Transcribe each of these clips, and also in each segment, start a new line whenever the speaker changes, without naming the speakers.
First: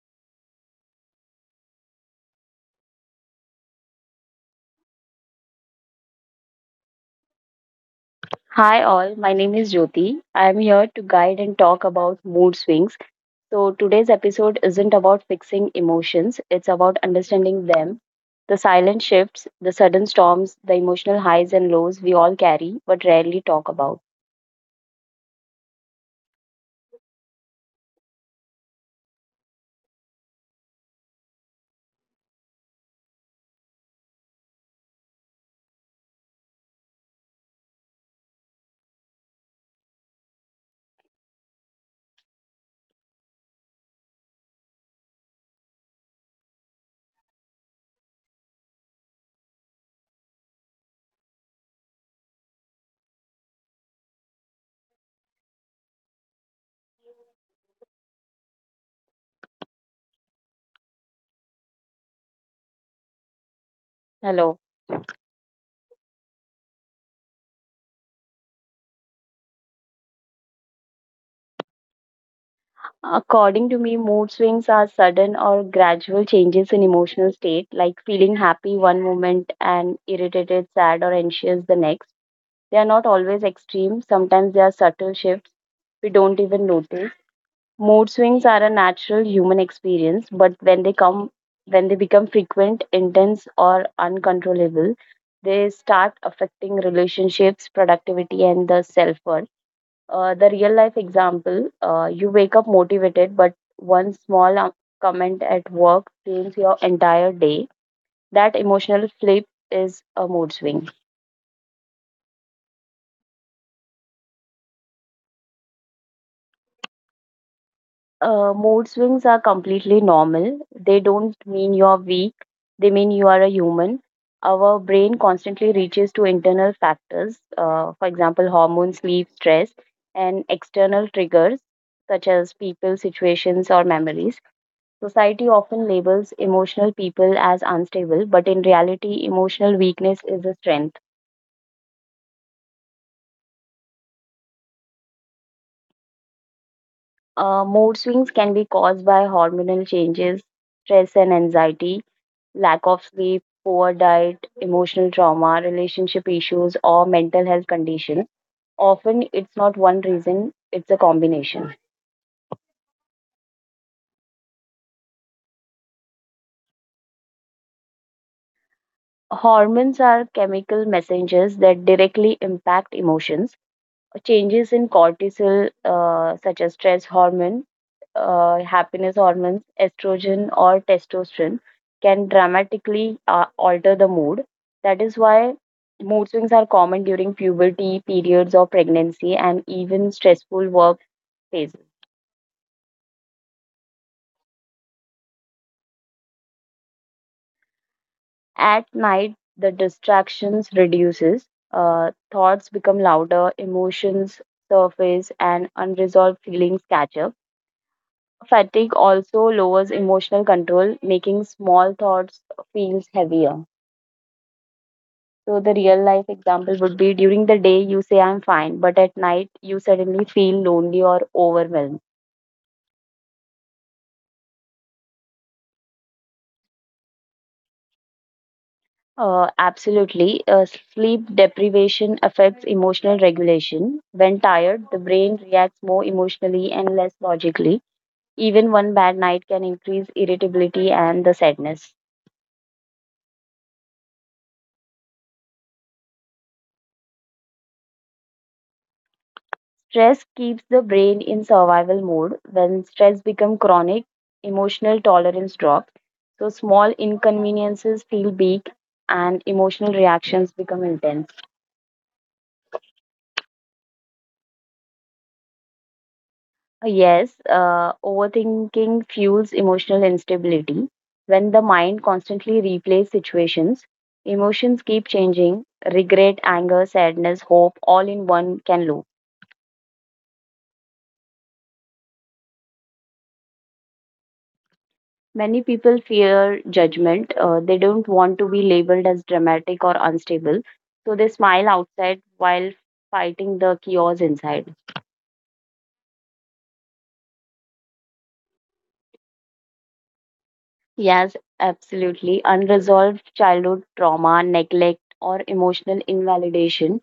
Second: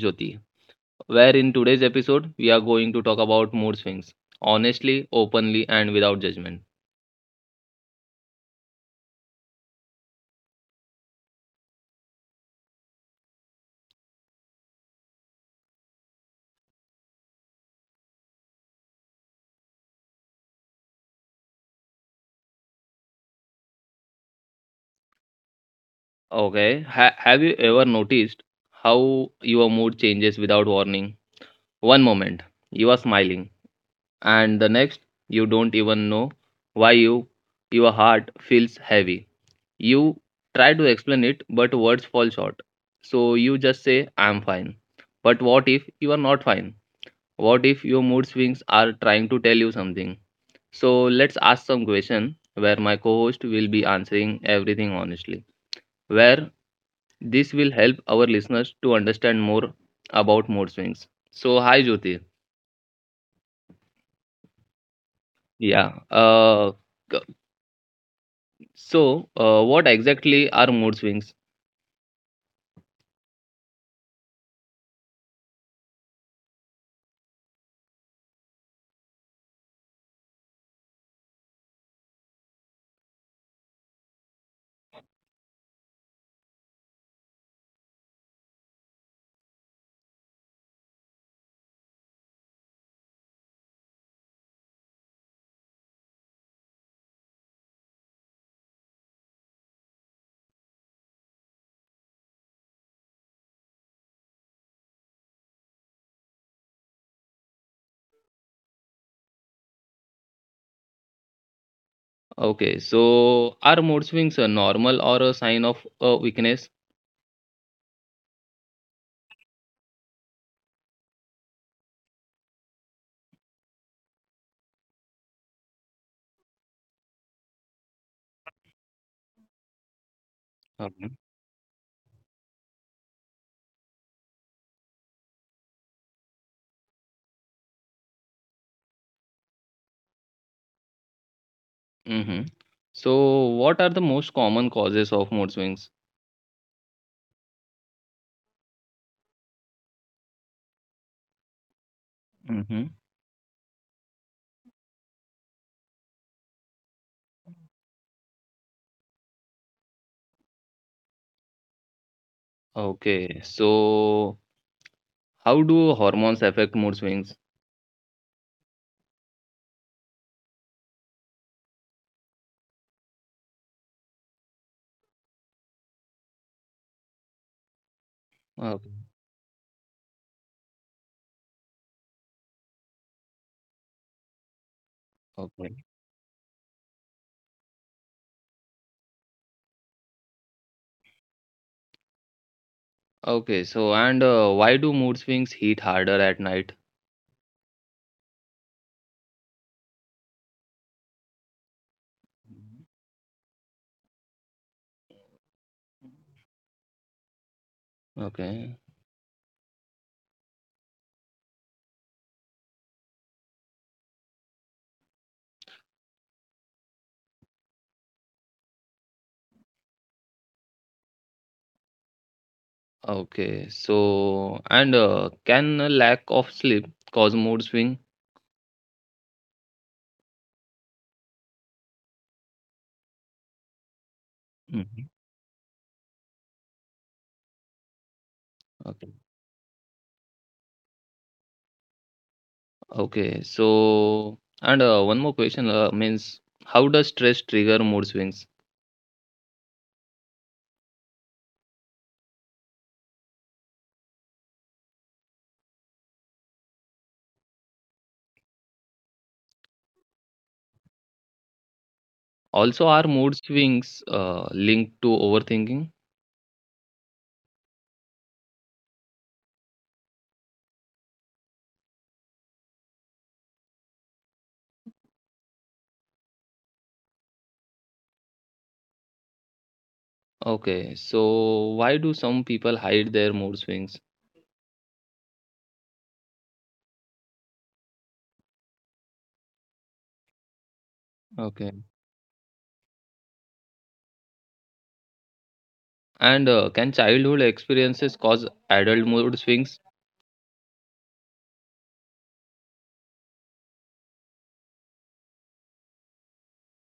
Jyoti. Where in today's episode we are going to talk about mood swings honestly, openly and without judgment.
Hi all, my name is Jyoti. I am here to guide and talk about mood swings. So today's episode isn't about fixing emotions, it's about understanding them. The silent shifts, the sudden storms, the emotional highs and lows we all carry but rarely talk about.
Okay, have you ever noticed how your mood changes without warning? One moment you are smiling and the next you don't even know why you your heart feels heavy. You try to explain it but words fall short. So you just say I am fine. But what if you are not fine? What if your mood swings are trying to tell you something? So let's ask some question where my co-host will be answering everything honestly. Where this will help our listeners to understand more about mood swings. So hi Jyoti.
Hello.
Yeah. C- so what exactly are mood swings?
According to me, mood swings are sudden or gradual changes in emotional state, like feeling happy one moment and irritated, sad, or anxious the next. They are not always extreme, sometimes they are subtle shifts we don't even notice. Mood swings are a natural human experience, but when they become frequent, intense or uncontrollable, they start affecting relationships, productivity and the self-worth. The real life example, you wake up motivated, but one small comment at work changes your entire day. That emotional flip is a mood swing.
Okay. So are mood swings a normal or a sign of weakness?
Mood swings are completely normal. They don't mean you're weak, they mean you are a human. Our brain constantly reaches to internal factors, for example, hormones, sleep, stress, and external
Okay.
triggers such as people, situations, or memories. Society often labels emotional people as unstable, but in reality, emotional weakness is a strength.
Mm-hmm. So what are the most common causes of mood swings?
Mood swings can be caused by hormonal changes, stress, and anxiety lack of
Mm-hmm.
sleep, poor diet, emotional trauma, relationship issues, or mental health condition. Often it's not one reason, it's a combination.
Okay. So how do hormones affect mood swings?
Hormones are chemical messengers that directly impact emotions changes in cortisol, such as stress hormone,
Okay.
happiness hormones, estrogen, or testosterone, can dramatically alter the mood. That is why
Okay.
mood swings are common during puberty, periods of pregnancy, and even stressful work phases.
Okay. So and why do mood swings hit harder at night?
At night, the distractions reduces, thoughts become louder, emotions surface, and unresolved feelings catch up.
Okay.
Fatigue also lowers emotional control, making small thoughts feels heavier. So the real life example would be during the day you say I'm fine, but at night you suddenly feel lonely or overwhelmed.
Okay. So and can a lack of sleep cause mood swing?
Absolutely. Sleep deprivation affects emotional regulation. When tired, the
Mhm.
brain reacts more emotionally and less logically. Even one
Okay.
bad night can increase irritability and the sadness.
Okay. So and one more question means how does stress trigger mood swings?
Stress keeps the brain in survival mode. When stress becomes chronic, emotional tolerance drops. So small inconveniences feel big and emotional reactions become intense.
Also, are mood swings linked to overthinking?
Yes, overthinking fuels emotional instability. When the mind constantly replays situations, emotions keep changing. Regret, anger, sadness, hope, all in one can loop.
Okay, so why do some people hide their mood swings?
Many people fear judgment. They don't want to be labeled as dramatic or unstable. So they smile
Okay,
outside while fighting the chaos inside.
and can childhood experiences cause adult mood swings?
Yes, absolutely. Unresolved childhood trauma, neglect, or emotional invalidation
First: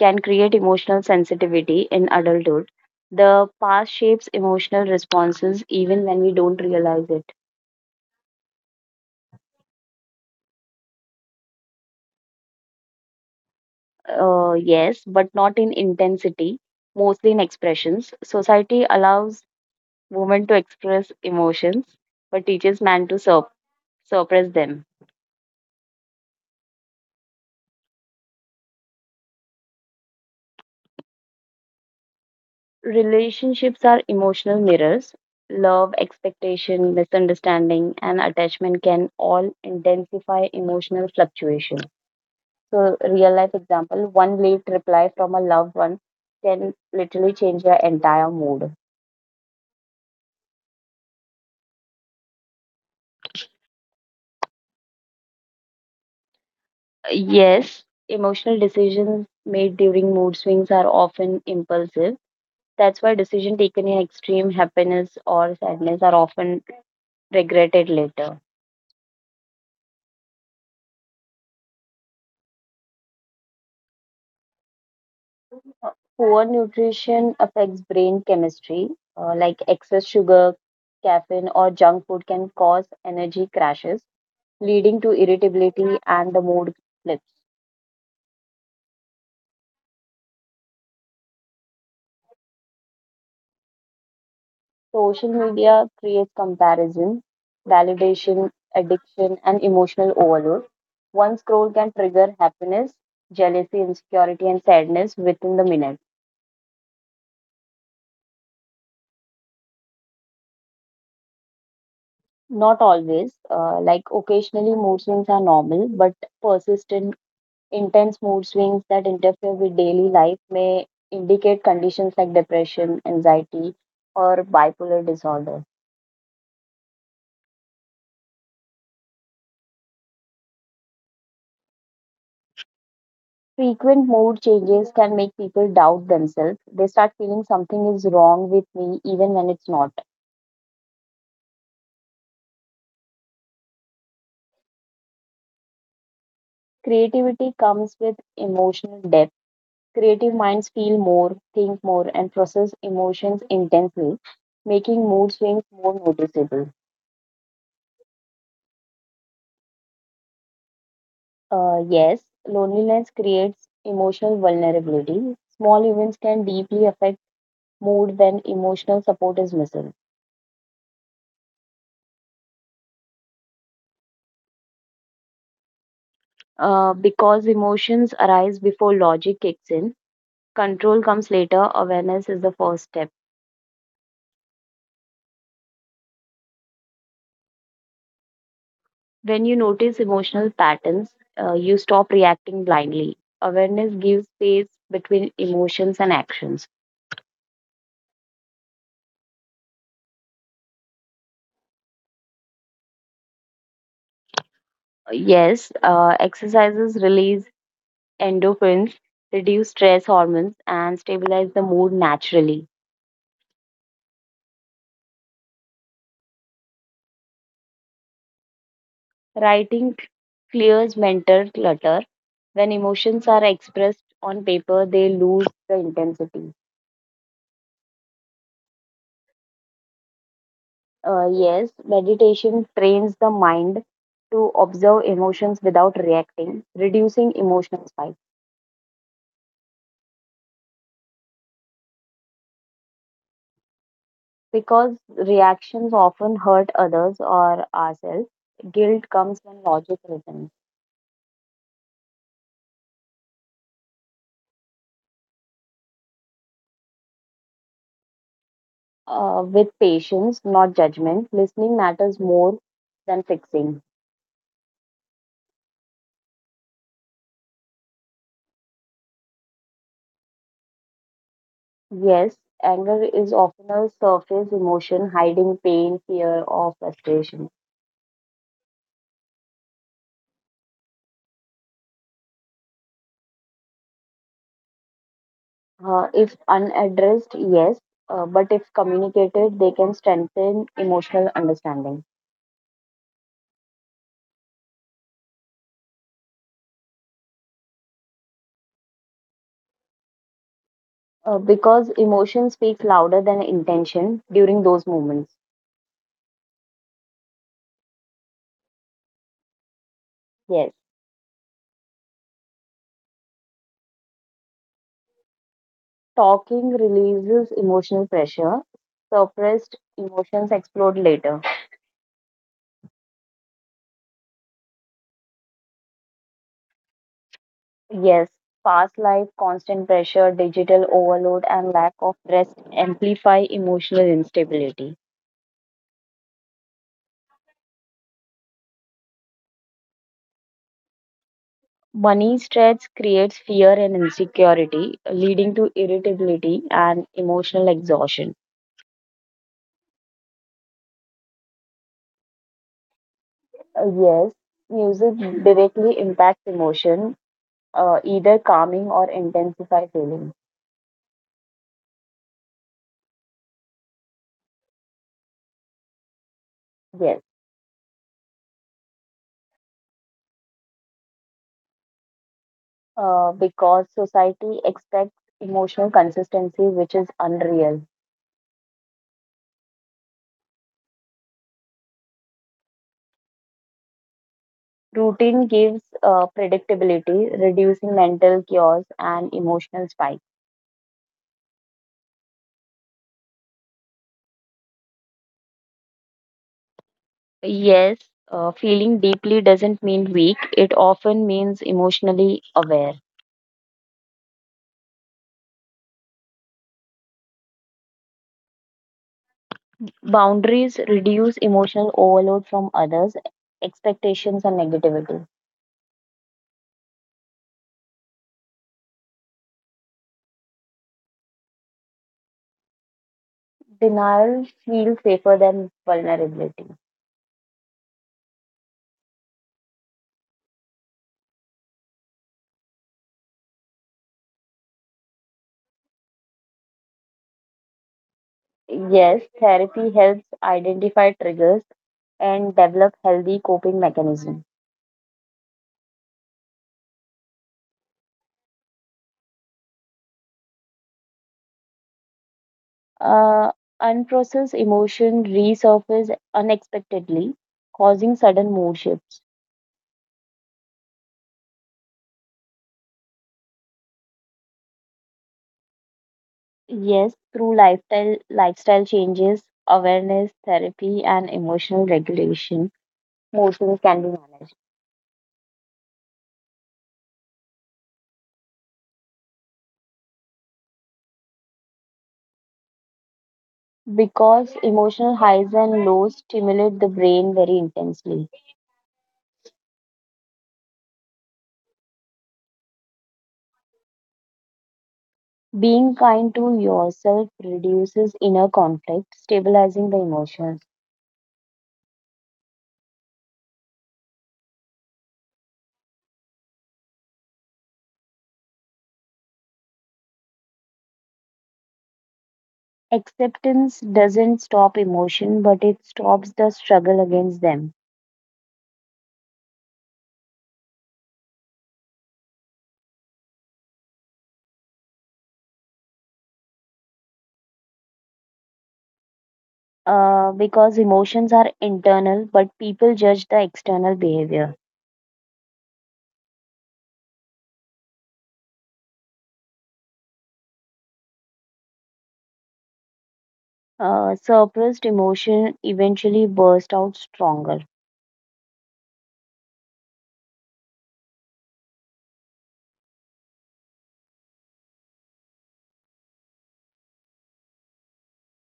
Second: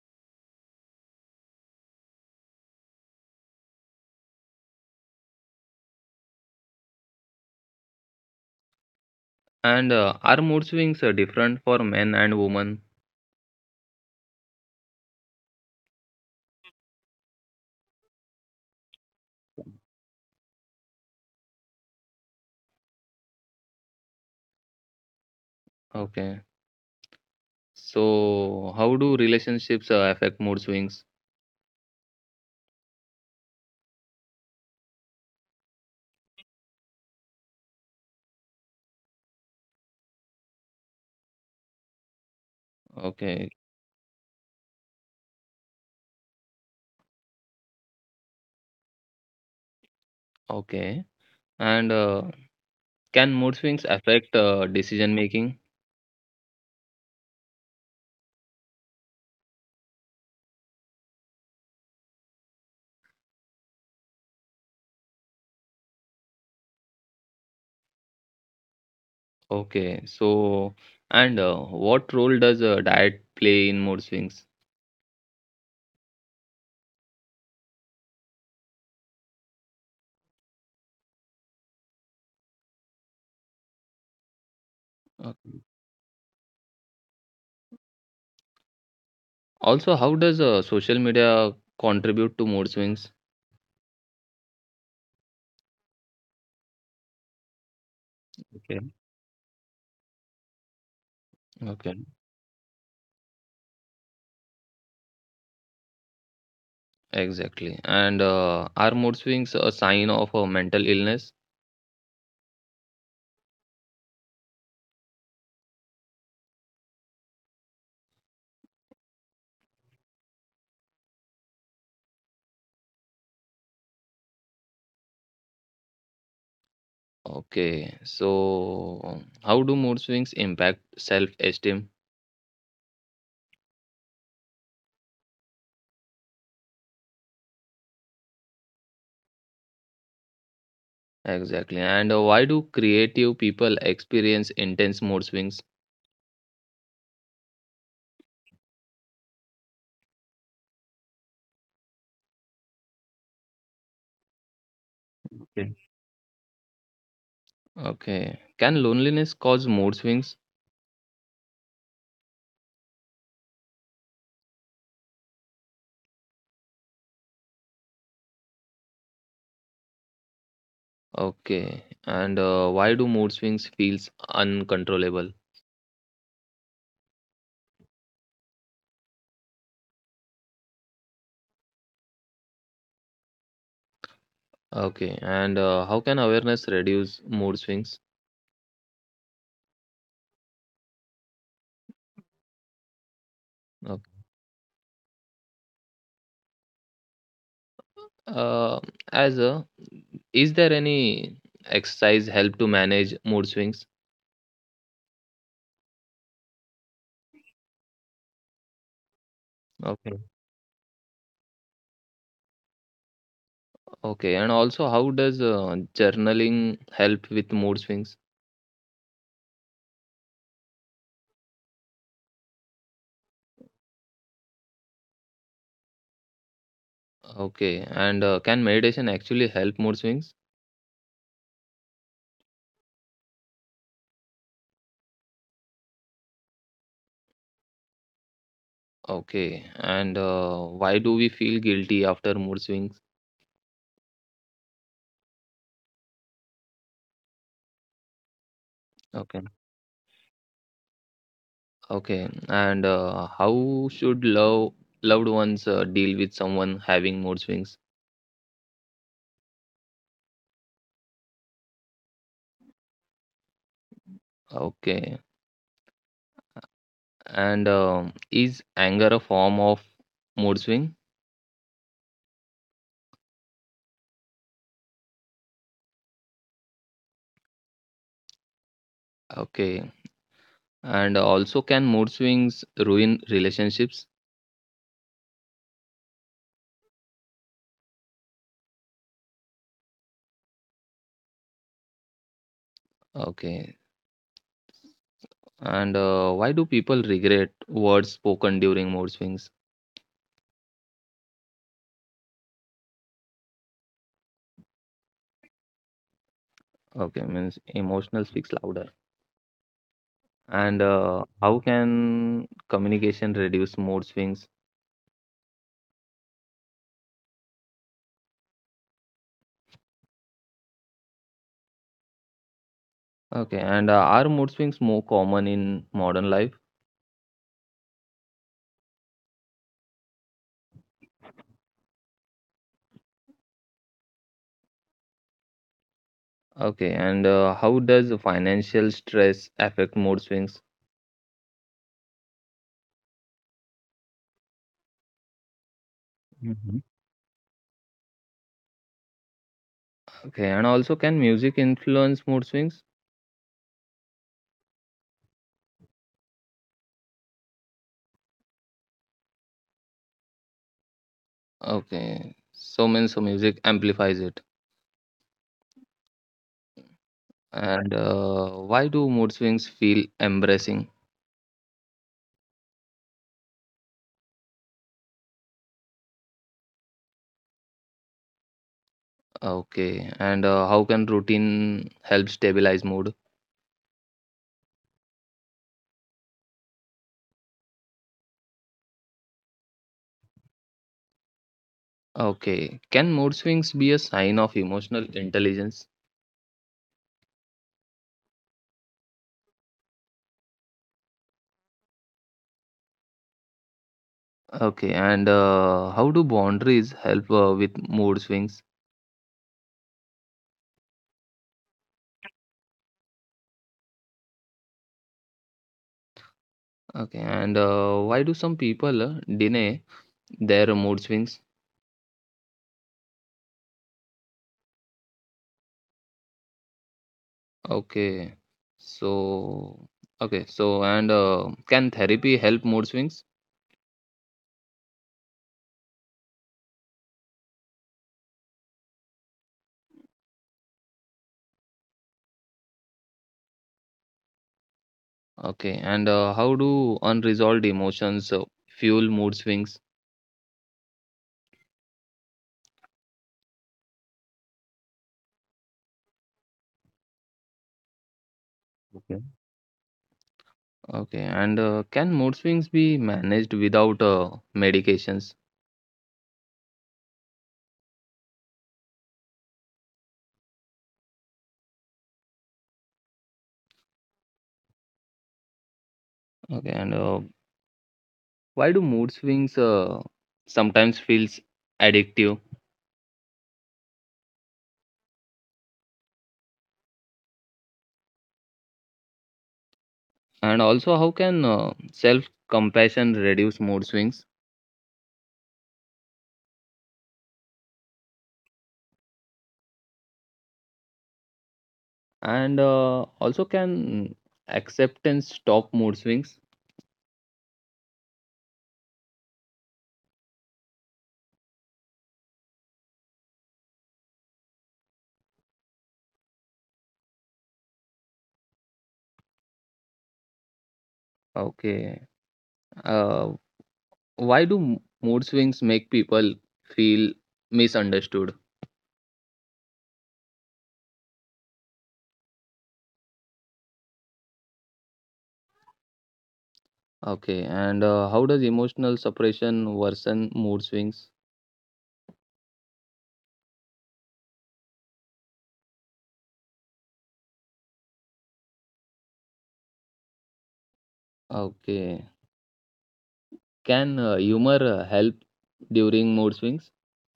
can create emotional sensitivity in adulthood. The past shapes emotional responses even when we don't realize it.
And are mood swings different for men and women?
Yes, but not in intensity, mostly in expressions. Society allows woman to express emotions but teaches man to suppress them.
Okay, so how do relationships affect mood swings?
Relationships are emotional mirrors. Love, expectation, misunderstanding, and attachment can all intensify emotional fluctuation. So, real life
Okay,
example, one late reply from a loved one can literally change their entire mood.
okay, and can mood swings affect decision making?
Yes, emotional decisions made during mood swings are often impulsive. That's why decisions taken in extreme happiness or sadness are often regretted later.
Okay, so and what role does diet play in mood swings?
Uh, Poor nutrition affects brain chemistry, like excess sugar, caffeine, or junk food can cause energy crashes, leading to
Okay.
irritability and the mood flips.
Also, how does social media contribute to mood swings?
Social media creates comparison, validation,
Okay.
addiction, and emotional overload. One scroll can
Okay,
trigger happiness, jealousy, insecurity, and sadness within the minute.
exactly. And are mood swings a sign of a mental illness?
Not always, like occasionally mood swings are normal, but persistent intense mood swings that interfere with daily life may indicate conditions like depression, anxiety, or bipolar disorder.
Okay, so how do mood swings impact self-esteem?
Frequent mood changes can make people doubt themselves. They start feeling something is wrong with me even when it's not.
Exactly. And why do creative people experience intense mood swings?
Creativity comes with emotional depth. Creative minds feel more, think more, and process emotions intensely, making mood
Okay.
swings more noticeable.
Okay. Can loneliness cause mood swings?
Yes, loneliness creates emotional vulnerability. Small events can deeply affect mood when emotional support is missing.
Okay. And why do mood swings feels uncontrollable?
Because emotions arise before logic kicks in, control comes later, awareness is the first step.
Okay. And how can awareness reduce mood swings?
When you notice emotional patterns, you stop reacting blindly. Awareness
Okay.
gives space between emotions and actions.
Uh, as a, is there any exercise help to manage mood swings?
Yes, exercises release endorphins, reduce
Okay.
stress hormones, and stabilize the mood naturally.
Okay. And also, how does journaling help with mood swings?
Writing clears mental clutter. When emotions are expressed on paper, they lose the intensity.
Okay. And can meditation actually help mood swings?
Yes, meditation trains the mind to observe emotions without reacting, reducing emotional spike.
Okay. And why do we feel guilty after mood swings?
Because reactions often hurt others or ourselves, guilt
Okay.
comes when logic reasons.
Okay. And how should loved ones deal with someone having mood swings?
With patience, not judgment, listening matters more than fixing.
Okay. And is anger a form of mood swing?
Yes, anger is often a surface emotion hiding pain, fear, or frustration.
Okay. And also, can mood swings ruin relationships?
If unaddressed, yes, but if communicated, they can strengthen emotional understanding.
Okay. And why do people regret words spoken during mood swings?
Because emotion speaks louder than intention during those moments.
Okay, means emotional speaks louder.
Yes,
And how can communication reduce mood swings?
talking releases emotional pressure. Suppressed emotions explode later.
Okay, and are mood swings more common in modern life?
Yes, fast life, constant pressure, digital overload, and lack of rest amplify emotional instability.
Okay, and how does financial stress affect mood swings?
Money stress creates fear and insecurity, leading to irritability and emotional
Mhm.
exhaustion.
Okay, and also can music influence
Uh,
mood
Yes,
swings?
music directly impacts emotion, either calming or intensify feeling.
Okay, so means so music amplifies it.
Yes,
And why do mood swings feel embarrassing?
because society expects emotional consistency, which is unreal.
Okay, and how can routine help stabilize mood?
Routine gives predictability, reducing mental chaos and emotional spikes.
Okay, can mood swings be a sign of emotional intelligence?
Yes, feeling deeply doesn't mean weak, it often means emotionally aware.
Okay, and how do boundaries help with mood swings?
Boundaries reduce emotional overload from others, expectations, and negativity.
Okay, and why do some people deny their mood swings?
Denial feels safer than vulnerability.
Okay. So, okay. So, and can therapy help mood swings?
Yes, therapy helps identify triggers and develop healthy coping mechanisms.
Okay. And how do unresolved emotions fuel mood swings?
Uh, unprocessed emotion resurface unexpectedly, causing sudden mood shifts.
Okay. Okay. And can mood swings be managed without medications?
Yes, through lifestyle changes, awareness, therapy, and emotional regulation, emotions can be managed.
Okay. And why do mood swings sometimes feels addictive?
Because emotional highs and lows stimulate the brain very intensely.
And also, how can self-compassion reduce mood swings?
Being kind to yourself reduces inner conflict, stabilizing the emotions.
And also, can acceptance stop mood swings?
Acceptance doesn't stop emotion, but it stops the struggle against them.
Okay. Uh, why do mood swings make people feel
Uh,
misunderstood?
because emotions are internal, but people judge the external behavior.
Okay. And how does emotional suppression worsen mood swings?
Suppressed emotion eventually burst out stronger.
Okay. Can humor help during mood swings?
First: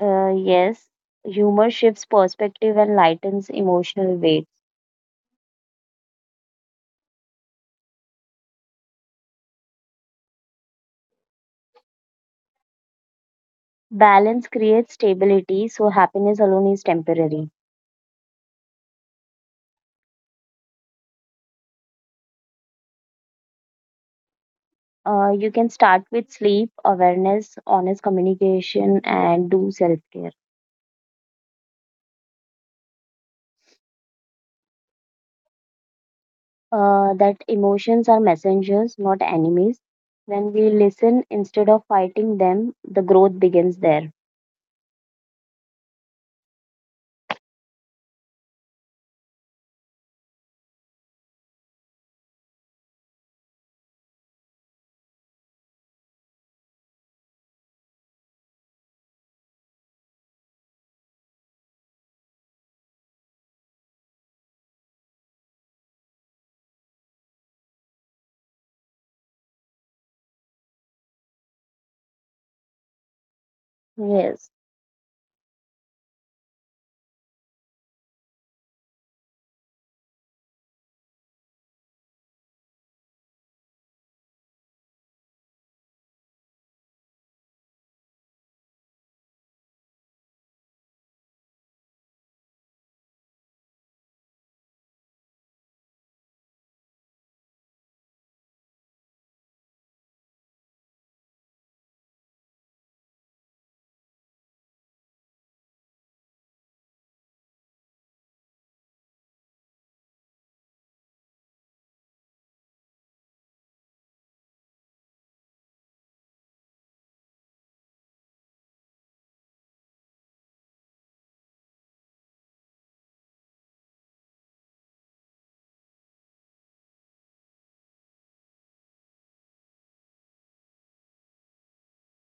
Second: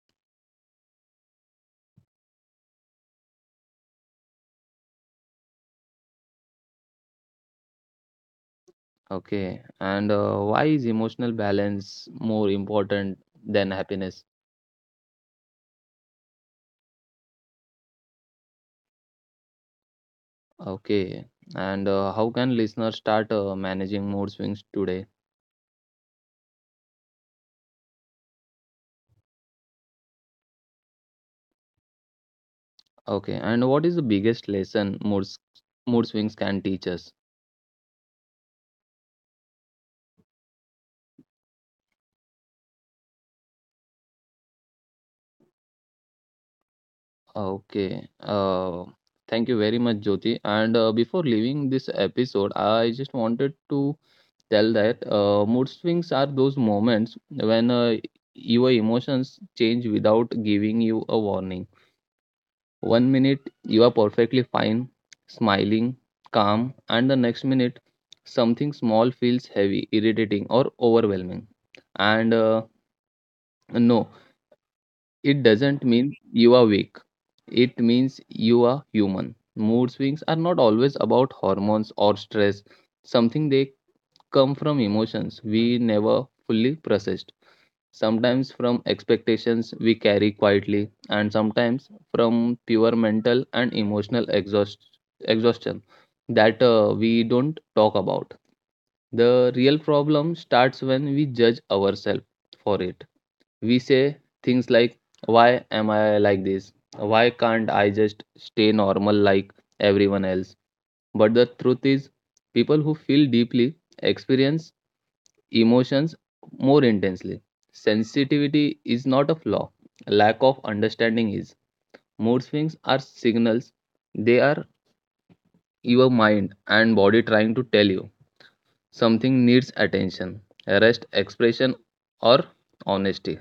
Yes, humor shifts perspective and lightens emotional weight.
Okay. And why is emotional balance more important than happiness?
Balance creates stability, so happiness alone is temporary.
Okay. And how can listeners start managing mood swings today?
You can start with sleep, awareness, honest communication, and do self care.
Okay. And what is the biggest lesson mood swings can teach us?
That emotions are messengers, not enemies. When we listen instead of fighting them, the growth begins there.
Okay. Thank you very much, Jyoti. And before leaving this episode, I just wanted to tell that mood swings are those moments when your emotions change without giving you a warning. One minute you are perfectly fine, smiling, calm, and the next minute something small feels heavy, irritating, or overwhelming. And no, it
Yes,
doesn't mean you are weak. It means you are human. Mood swings are not always about hormones or stress, something they come from emotions we never fully processed. Sometimes from expectations we carry quietly, and sometimes from pure mental and emotional exhaustion that we don't talk about. The real problem starts when we judge ourselves for it we say things like, why am I like this? Why can't I just stay normal like everyone else? But the truth is, people who feel deeply experience emotions more intensely. Sensitivity is not a flaw, lack of understanding is. Mood swings are signals, they are your mind and body trying to tell you something needs attention, rest, expression, or honesty.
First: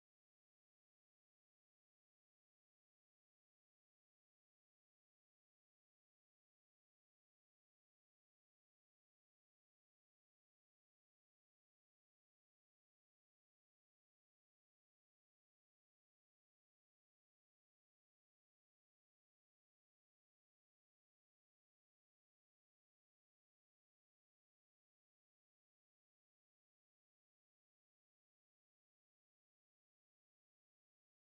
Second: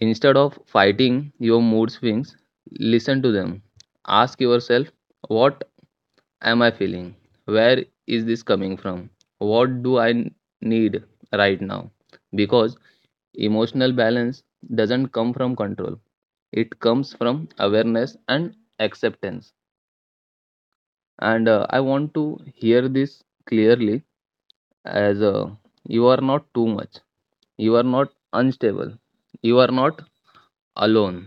Instead of fighting your mood swings, listen to them. Ask yourself, what am I feeling? Where is this coming from? What do need right now? Because emotional balance doesn't come from control, it comes from awareness and acceptance. And I want to hear this clearly as you are not too much, you are not unstable, you are not alone.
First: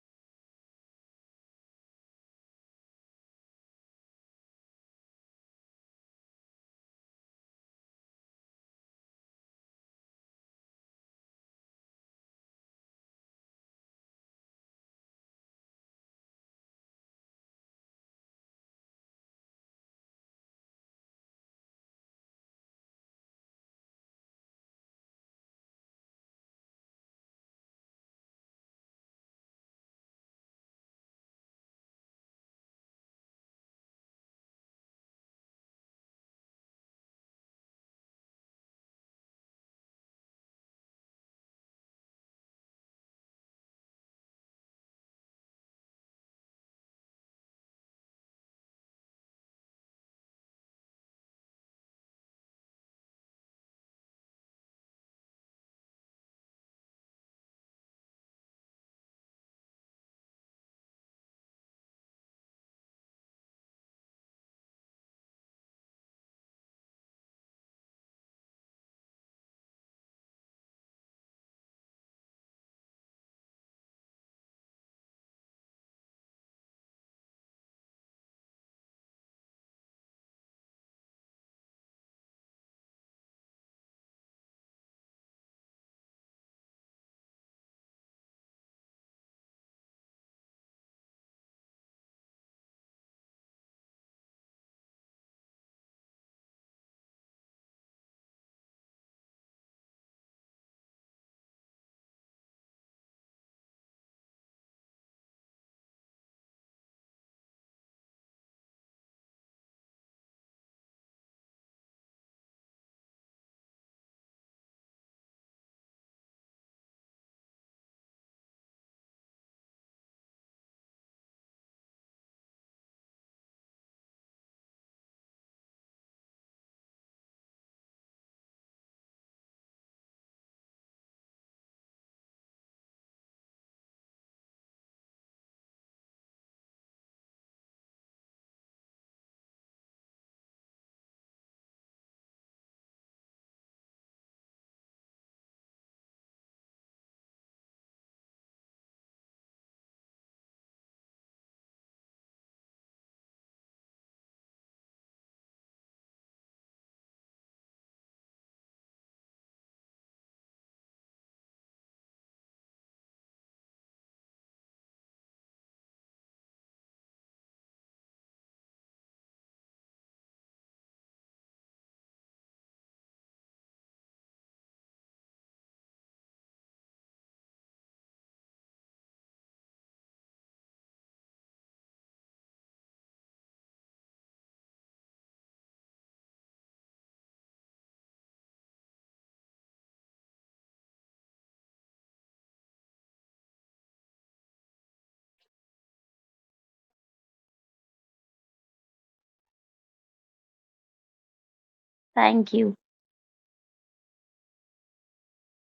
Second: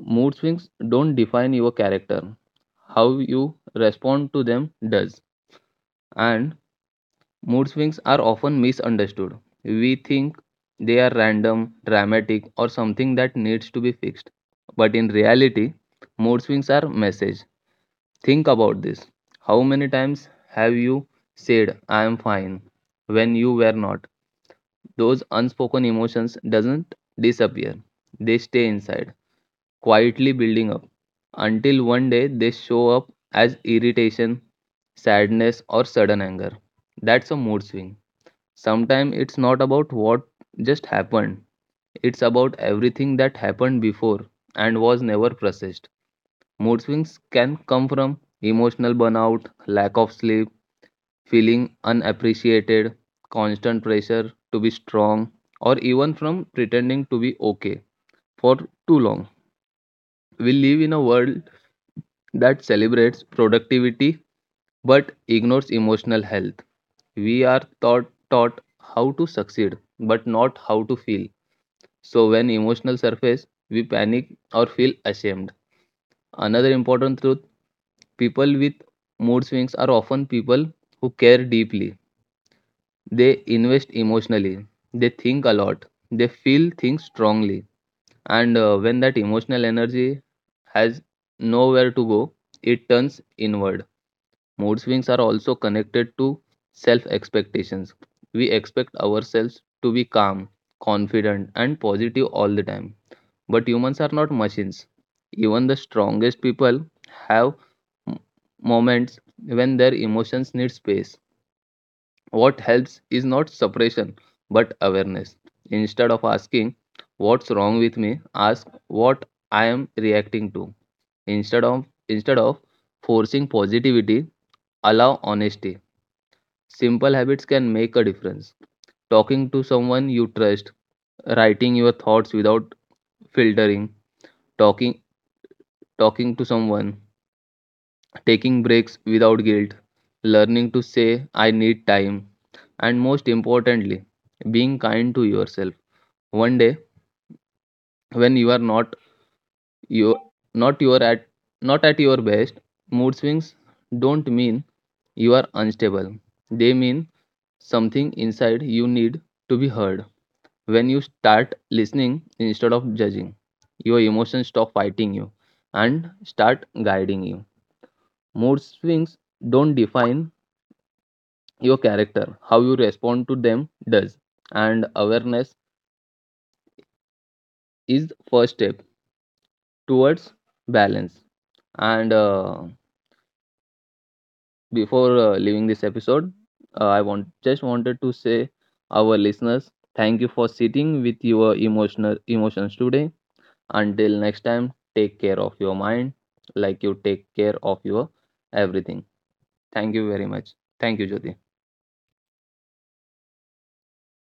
Mood swings don't define your character. How you respond to them does. And mood swings are often misunderstood. We think they are random, dramatic, or something that needs to be fixed. But in reality, mood swings are message. Think about this. How many times have you said I am fine when you were not? Those unspoken emotions doesn't disappear. They stay inside quietly building up until one day they show up as irritation, sadness, or sudden anger. That's a mood swing. Sometimes it's not about what just happened, it's about everything that happened before and was never processed. Mood swings can come from emotional burnout, lack of sleep, feeling unappreciated, constant pressure to be strong, or even from pretending to be okay for too long. We live in a world that celebrates productivity but ignores emotional health. We are taught how to succeed but not how to feel. So when emotional surface, we panic or feel ashamed. Another important truth, people with mood swings are often people who care deeply. They invest emotionally. They think a lot. They feel things strongly. And when that emotional energy has nowhere to go, it turns inward. Mood swings are also connected to self expectations. We expect ourselves to be calm, confident, and positive all the time. But humans are not machines. Even the strongest people have m- moments when their emotions need space. What helps is not suppression but awareness. Instead of asking, what's wrong with me? Ask what I am reacting to. Instead of forcing positivity, allow honesty. Simple habits can make a difference. Talking to someone you trust, writing your thoughts without filtering, talking talking to someone, taking breaks without guilt, learning to say I need time, and most importantly, being kind to yourself. One day when you are you not you are at not at your best, mood swings don't mean you are unstable. They mean something inside you need to be heard. When you start listening instead of judging, your emotions stop fighting you and start guiding you. Mood swings don't define your character, how you respond to them does. And awareness is first step towards balance. And before leaving this episode, I want just wanted to say our listeners thank you for sitting with your emotional emotions today. Until next time, take care of your mind like you take care of your everything. Thank you very much.
thank
Thank you,
you.
Jyoti.